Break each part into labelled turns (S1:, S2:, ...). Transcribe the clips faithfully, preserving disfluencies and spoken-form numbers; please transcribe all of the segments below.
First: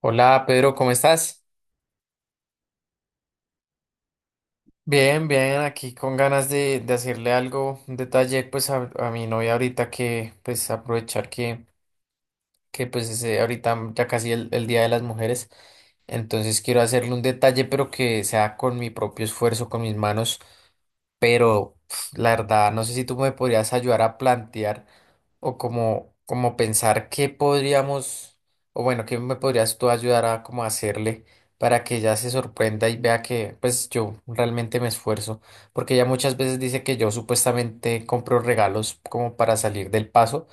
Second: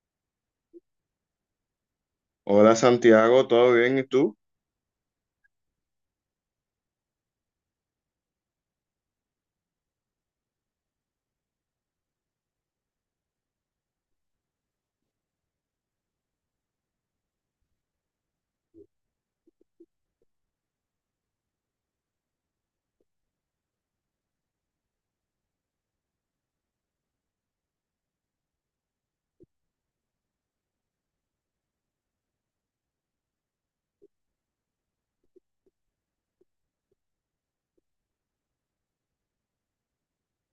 S1: Hola, Pedro, ¿cómo estás?
S2: Hola Santiago, ¿todo bien? ¿Y tú?
S1: Bien, bien, aquí con ganas de, de hacerle algo, un detalle pues a, a mi novia ahorita que pues aprovechar que, que pues ese- ahorita ya casi el, el Día de las Mujeres. Entonces quiero hacerle un detalle pero que sea con mi propio esfuerzo, con mis manos. Pero pf, la verdad, no sé si tú me podrías ayudar a plantear o como, como pensar qué podríamos, o bueno, qué me podrías tú ayudar a como hacerle para que ella se sorprenda y vea que pues yo realmente me esfuerzo, porque ella muchas veces dice que yo supuestamente compro regalos como para salir del paso,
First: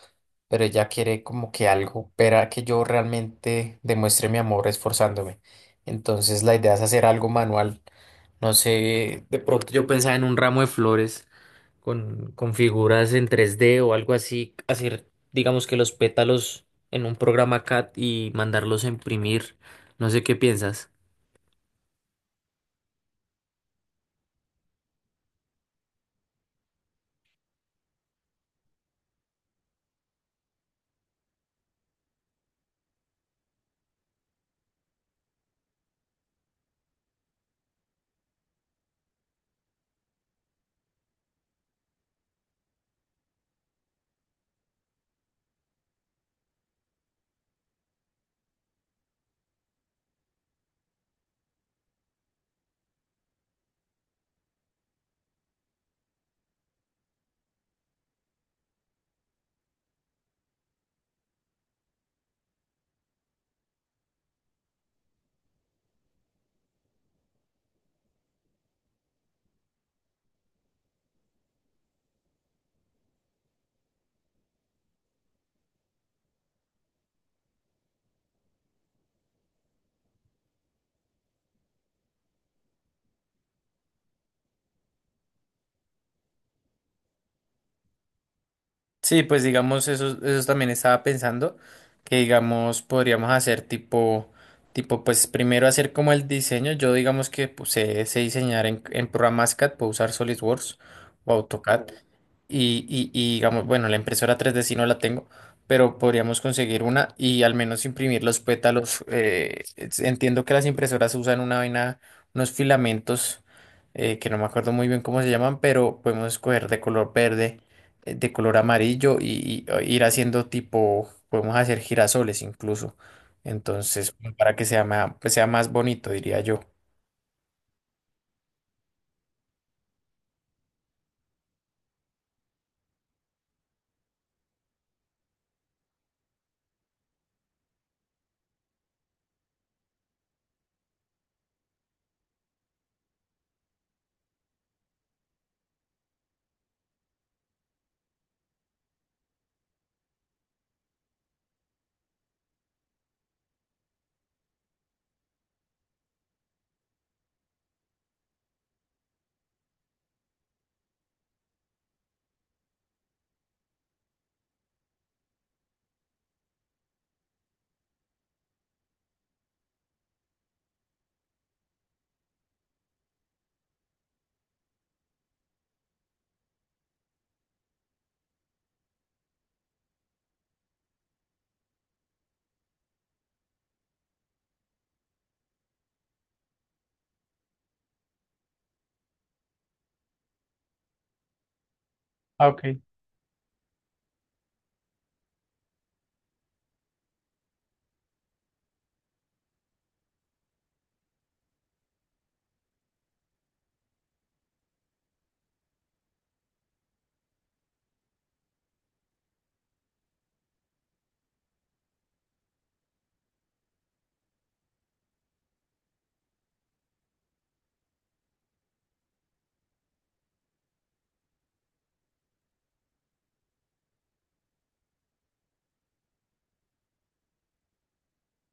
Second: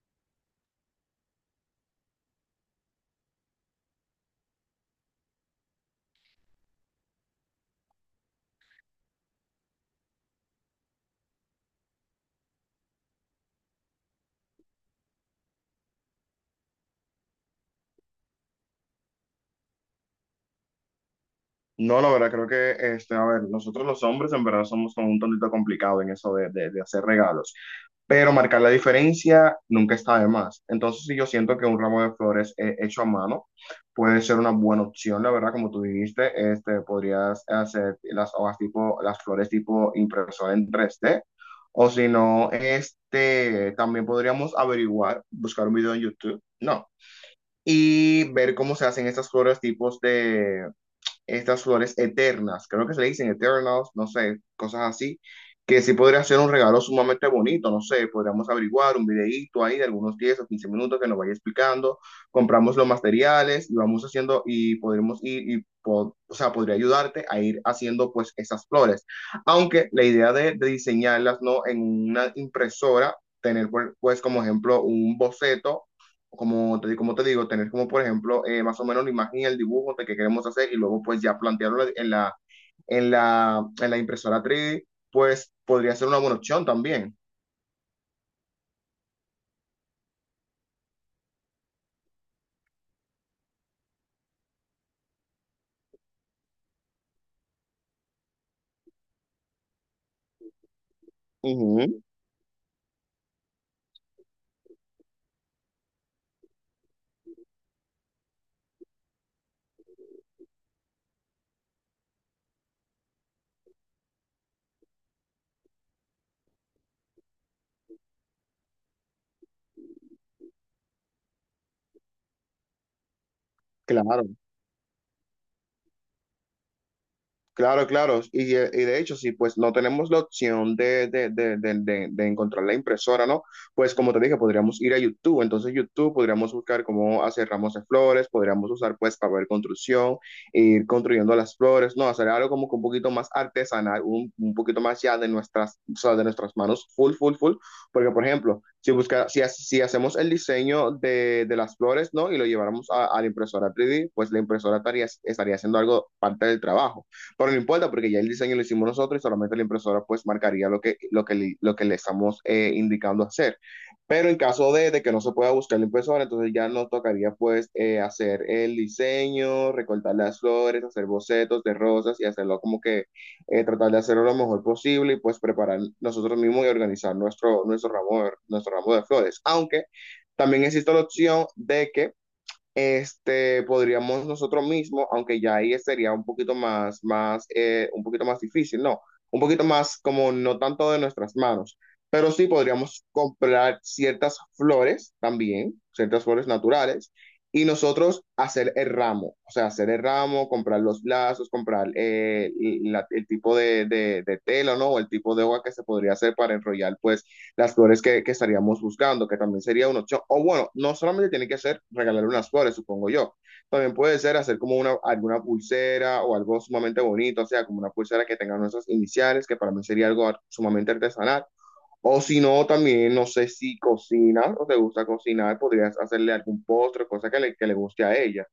S1: pero ella quiere como que algo, para que yo realmente demuestre mi amor esforzándome. Entonces la idea es hacer algo manual. No sé, de pronto yo pensaba en un ramo de flores con, con figuras en tres d o algo así, hacer, digamos que los pétalos en un programa C A D y mandarlos a imprimir. No sé qué piensas.
S2: No, la verdad, creo que, este, a ver, nosotros los hombres en verdad somos como un tontito complicado en eso de, de- de hacer regalos, pero marcar la diferencia nunca está de más. Entonces, sí, yo siento que un ramo de flores eh, hecho a mano puede ser una buena opción, la verdad, como tú dijiste, este, podrías hacer las hojas tipo, las flores tipo impresora en tres d o si no, este, también podríamos averiguar, buscar un video en YouTube, no, y ver cómo se hacen estas flores tipos de estas flores eternas, creo que se le dicen eternals, no sé, cosas así, que sí podría ser un regalo sumamente bonito, no sé, podríamos averiguar un videíto ahí de algunos diez o quince minutos que nos vaya explicando, compramos los materiales y vamos haciendo y podremos ir y po- o sea, podría ayudarte a ir haciendo pues esas flores. Aunque la idea de, de diseñarlas no en una impresora, tener pues como ejemplo un boceto como te, como te digo, tener como, por ejemplo, eh, más o menos la imagen y el dibujo de que queremos hacer y luego pues ya plantearlo en la, en la, en la impresora tres D, pues podría ser una buena opción también.
S1: Sí, pues digamos, eso, eso también estaba pensando, que digamos, podríamos hacer tipo, tipo, pues primero hacer como el diseño. Yo digamos que pues, sé, sé diseñar en, en programas C A D, puedo usar SolidWorks o AutoCAD,
S2: Ujú,
S1: y, y- y, digamos, bueno, la impresora tres d sí no la tengo, pero podríamos conseguir una y al menos imprimir los pétalos. Eh, es- entiendo que las impresoras usan una vaina, unos filamentos, eh, que no me acuerdo muy bien cómo se llaman, pero podemos escoger de color verde, eh, de color amarillo y, y, eh, ir haciendo tipo, podemos hacer girasoles incluso. Entonces,
S2: claro.
S1: para que sea más, pues sea más bonito, diría yo.
S2: Claro, claro. Y, eh, y de hecho, si pues no tenemos la opción de, de, de, de, de- de encontrar la impresora, ¿no? Pues como te dije, podríamos ir a YouTube. Entonces, YouTube podríamos buscar cómo hacer ramos de flores, podríamos usar pues papel construcción, ir construyendo las flores, ¿no? Hacer algo como que un poquito más artesanal, un, un poquito más ya de nuestras, o sea, de nuestras manos, full, full, full. Porque, por ejemplo, si busca, si, ha- si hacemos el diseño de, de las flores, ¿no? Y lo lleváramos a, a la impresora tres D, pues la impresora estaría, estaría haciendo algo parte del trabajo. Pero no importa porque ya el diseño lo hicimos nosotros y solamente la impresora pues marcaría lo que, lo que, li- lo que le estamos eh, indicando hacer. Pero en caso de, de que no se pueda buscar la impresora, entonces ya nos tocaría pues eh, hacer el diseño, recortar las flores, hacer bocetos de rosas y hacerlo como que eh, tratar de hacerlo lo mejor posible y pues preparar nosotros mismos y organizar nuestro, nuestro ramo, nuestro ramo de flores. Aunque también existe la opción de que este, podríamos nosotros mismos, aunque ya ahí sería un poquito más, más, eh, un poquito más difícil, no, un poquito más como no tanto de nuestras manos, pero
S1: Ah,
S2: sí
S1: ok.
S2: podríamos comprar ciertas flores también, ciertas flores naturales, y nosotros hacer el ramo, o sea, hacer el ramo, comprar los lazos, comprar eh, la- el tipo de, de, de tela, ¿no? O el tipo de hoja que se podría hacer para enrollar, pues, las flores que, que estaríamos buscando, que también sería una opción. O bueno, no solamente tiene que ser regalar unas flores, supongo yo. También puede ser hacer como una, alguna pulsera o algo sumamente bonito, o sea, como una pulsera que tenga nuestras iniciales, que para mí sería algo sumamente artesanal. O si no, también no sé si cocinas o te gusta cocinar, podrías hacerle algún postre, cosa que le, que le guste a ella.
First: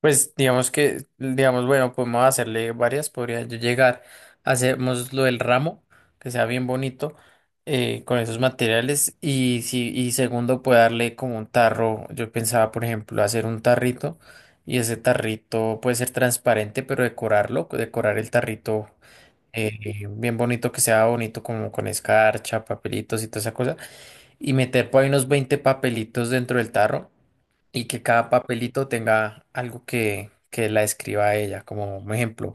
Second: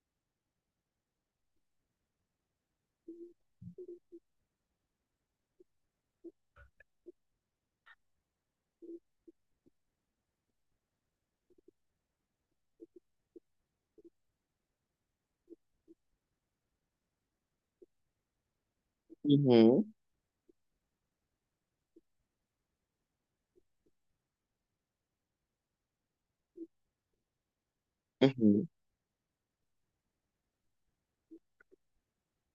S1: Pues digamos que, digamos, bueno, podemos hacerle varias, podría yo llegar, hacemos lo del ramo, que sea bien bonito, eh, con esos materiales, y si, y segundo, puede darle como un tarro. Yo pensaba, por ejemplo, hacer un tarrito, y ese tarrito puede ser transparente, pero decorarlo, decorar el tarrito
S2: Ujú,
S1: eh, bien bonito, que sea bonito como con escarcha, papelitos y toda esa cosa, y meter por ahí unos veinte papelitos dentro del tarro y que cada
S2: ujú.
S1: papelito tenga algo que, que la describa a ella. Como un ejemplo,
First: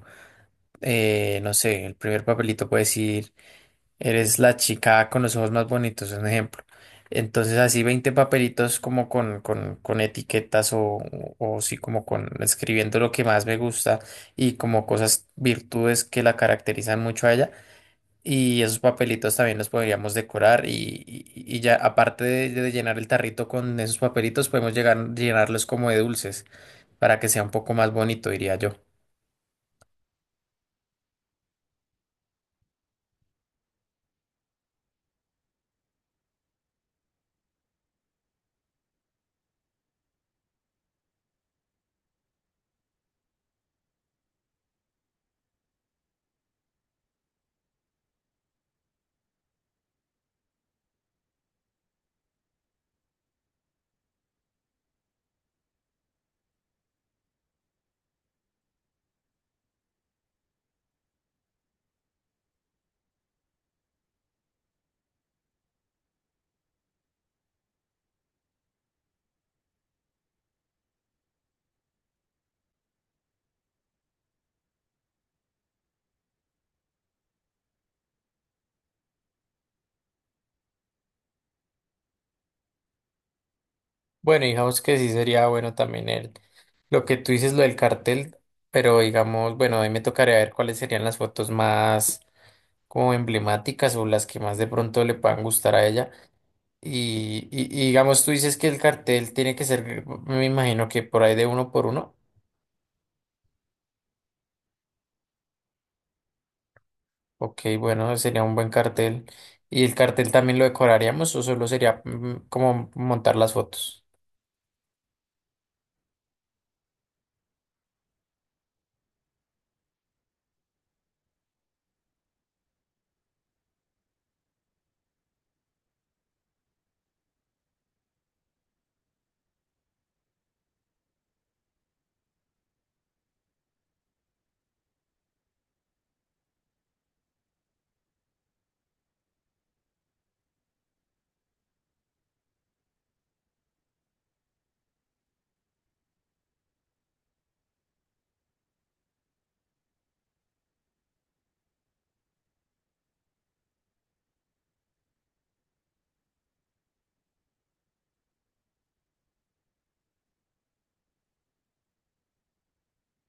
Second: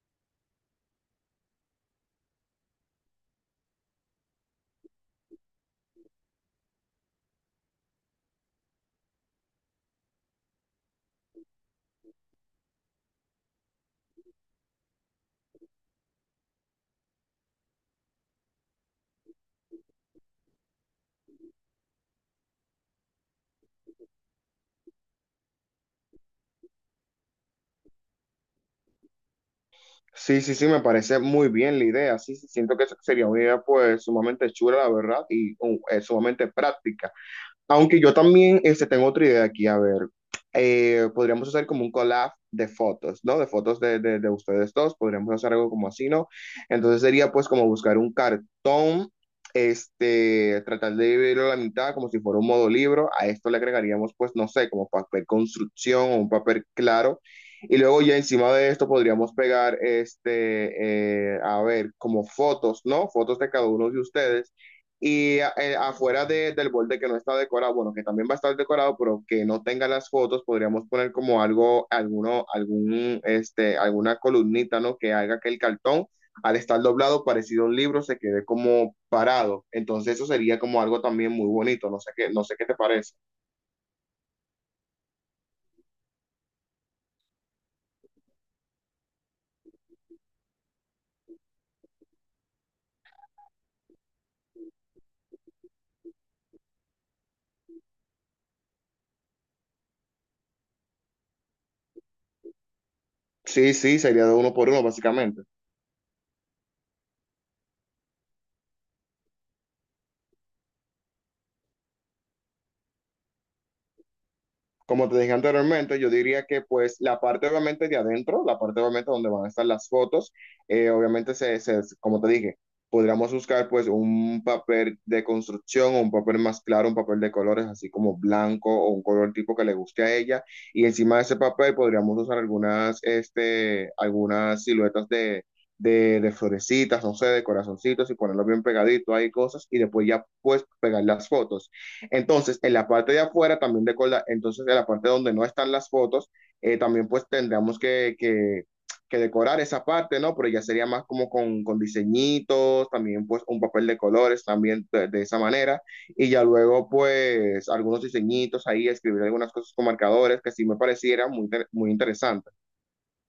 S1: eh, no sé, el primer papelito puede decir, eres la chica con los ojos más bonitos, es un ejemplo. Entonces así veinte papelitos como con, con, con etiquetas o, o sí como con escribiendo lo que más me gusta y como cosas, virtudes que la caracterizan mucho a ella. Y esos papelitos también los podríamos decorar, y, y- y ya aparte de, de llenar el tarrito con esos papelitos, podemos llegar, llenarlos como de dulces para que sea un poco más bonito, diría yo.
S2: Sí, sí, sí, me parece muy bien la idea. Sí, sí, siento que eso sería una idea pues sumamente chula, la verdad, y uh, eh, sumamente práctica. Aunque yo también este, tengo otra idea aquí, a ver, eh, podríamos hacer como un collab de fotos, ¿no? De fotos de, de, de ustedes dos, podríamos hacer algo como así, ¿no? Entonces sería pues como buscar un cartón, este, tratar de dividirlo a la mitad como si fuera un modo libro, a esto le agregaríamos pues, no sé, como papel construcción o un papel claro. Y luego ya encima de esto podríamos pegar, este, eh, a ver, como fotos, ¿no? Fotos de cada uno de ustedes y eh, afuera de- del borde que no está decorado, bueno, que también va a estar decorado, pero que no tenga las fotos, podríamos poner como algo, alguno, algún, este, alguna columnita, ¿no? Que haga que el cartón, al estar doblado, parecido a un libro, se quede como parado. Entonces eso sería como algo también muy bonito, no sé qué, no sé qué te parece.
S1: Bueno, digamos que sí sería bueno también el, lo que tú dices, lo del cartel, pero digamos, bueno, ahí me tocaría ver cuáles serían las fotos más como emblemáticas o las que más de pronto le puedan gustar a ella. Y, y, y digamos, tú dices que el cartel tiene que ser, me imagino que por ahí de uno por uno.
S2: Sí, sí, sería de uno por uno, básicamente.
S1: Ok, bueno, sería un buen cartel. ¿Y el cartel también lo decoraríamos o solo sería mm, como montar las fotos?
S2: Como te dije anteriormente, yo diría que pues la parte obviamente de adentro, la parte obviamente donde van a estar las fotos, eh, obviamente se, se- como te dije, podríamos buscar pues un papel de construcción o un papel más claro, un papel de colores así como blanco o un color tipo que le guste a ella y encima de ese papel podríamos usar algunas, este, algunas siluetas de... De, de florecitas, no sé, de corazoncitos y ponerlo bien pegadito, hay cosas, y después ya pues pegar las fotos. Entonces, en la parte de afuera también recordar, entonces en la parte donde no están las fotos, eh, también pues tendríamos que, que, que decorar esa parte, ¿no? Pero ya sería más como con, con diseñitos, también pues un papel de colores también de, de esa manera, y ya luego pues algunos diseñitos ahí, escribir algunas cosas con marcadores que sí me pareciera muy, muy interesante.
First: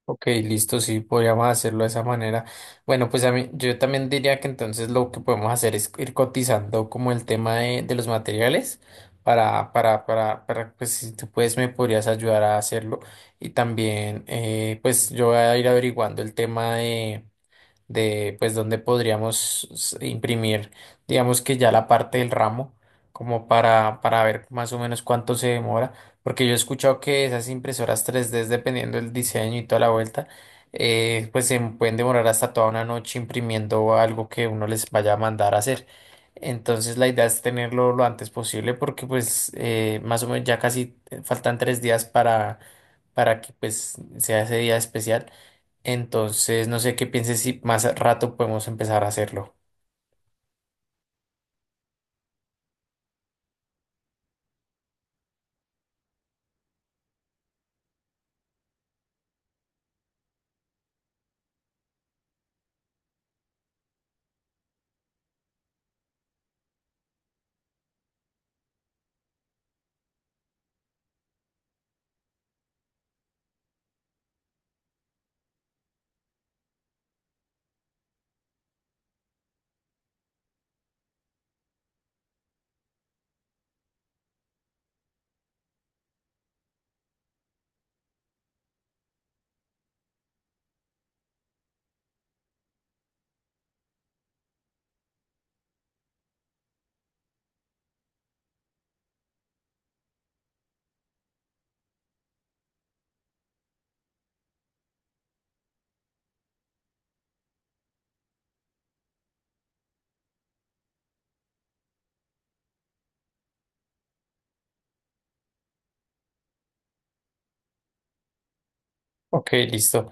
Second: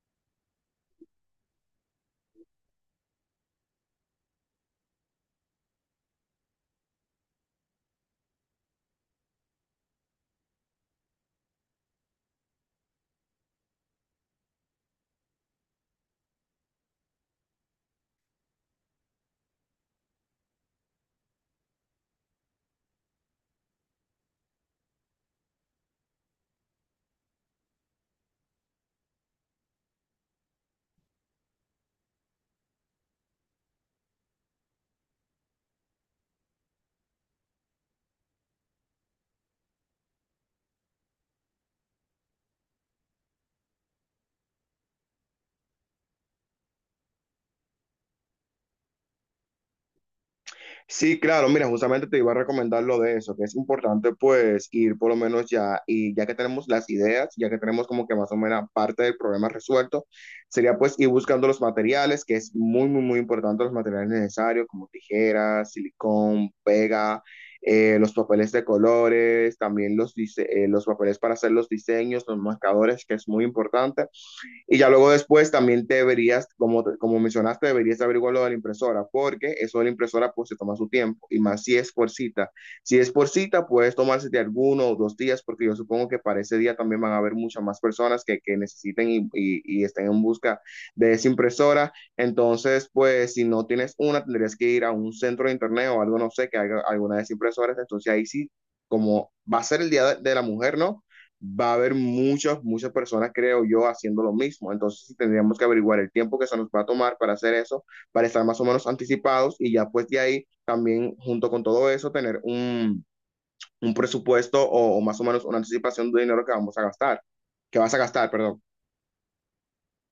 S1: Ok, listo, sí, podríamos hacerlo de esa manera. Bueno, pues a mí, yo también diría que entonces lo que podemos hacer es ir cotizando como el tema de, de los materiales para, para, para, para, pues si tú puedes me podrías ayudar a hacerlo. Y también, eh, pues yo voy a ir averiguando el tema de de pues donde podríamos s- imprimir, digamos que ya la parte del ramo, como para, para ver más o menos cuánto se demora, porque yo he escuchado que esas impresoras tres d, dependiendo del diseño y toda la vuelta, eh, pues se pueden demorar hasta toda una noche imprimiendo algo que uno les vaya a mandar a hacer. Entonces la idea es tenerlo lo antes posible porque pues eh, más o menos ya casi eh, faltan tres días para, para que pues sea ese día especial. Entonces, no sé qué pienses si más rato podemos empezar a hacerlo.
S2: Sí, claro, mira, justamente te iba a recomendar lo de eso, que es importante pues ir por lo menos ya, y ya que tenemos las ideas, ya que tenemos como que más o menos parte del problema resuelto, sería pues ir buscando los materiales, que es muy, muy, muy importante los materiales necesarios, como tijeras, silicón, pega, eh, los papeles de colores, también los, dise- eh, los papeles para hacer los diseños, los marcadores, que es muy importante. Y ya luego después también deberías, como, como mencionaste, deberías averiguar lo de la impresora, porque eso de la impresora pues se toma su tiempo, y más si es por cita. Si es por cita, puedes tomarse de alguno o dos días, porque yo supongo que para ese día también van a haber muchas más personas que, que necesiten y, y, y estén en busca de esa impresora. Entonces, pues si no tienes una, tendrías que ir a un centro de internet o algo, no sé, que haga alguna de esas impresoras. Entonces ahí sí, como va a ser el Día de la Mujer, ¿no? Va a haber muchas, muchas personas, creo yo, haciendo lo mismo. Entonces, sí tendríamos que averiguar el tiempo que se nos va a tomar para hacer eso, para estar más o menos anticipados y ya pues de ahí también, junto con todo eso, tener un, un presupuesto o, o más o menos una anticipación de dinero que vamos a gastar, que vas a gastar, perdón.
S1: Ok, listo.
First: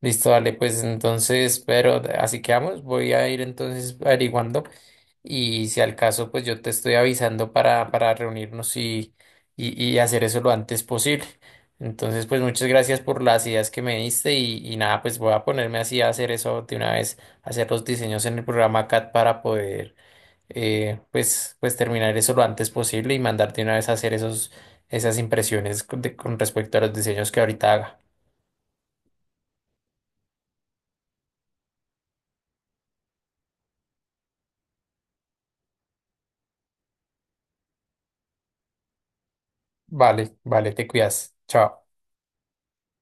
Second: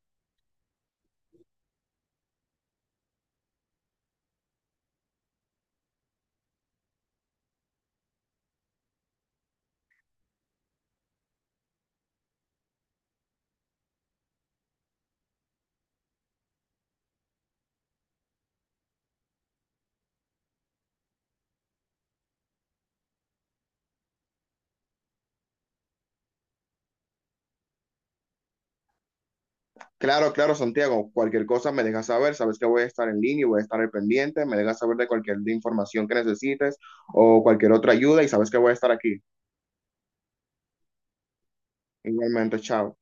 S1: Listo, dale, pues entonces, pero así quedamos. Voy a ir entonces averiguando y si al caso, pues yo te estoy avisando para, para reunirnos y, y, y hacer eso lo antes posible. Entonces, pues muchas gracias por las ideas que me diste y, y nada, pues voy a ponerme así a hacer eso de una vez, hacer los diseños en el programa C A D para poder eh, pues, pues terminar eso lo antes posible y mandarte una vez a hacer esos, esas impresiones con de- con respecto a los diseños que ahorita haga.
S2: Claro, claro, Santiago, cualquier cosa me dejas saber, sabes que voy a estar en línea y voy a estar al pendiente, me dejas saber de cualquier información que necesites o cualquier otra ayuda y sabes que voy a estar aquí.
S1: Vale, vale, te cuidas. Chao.
S2: Igualmente, chao.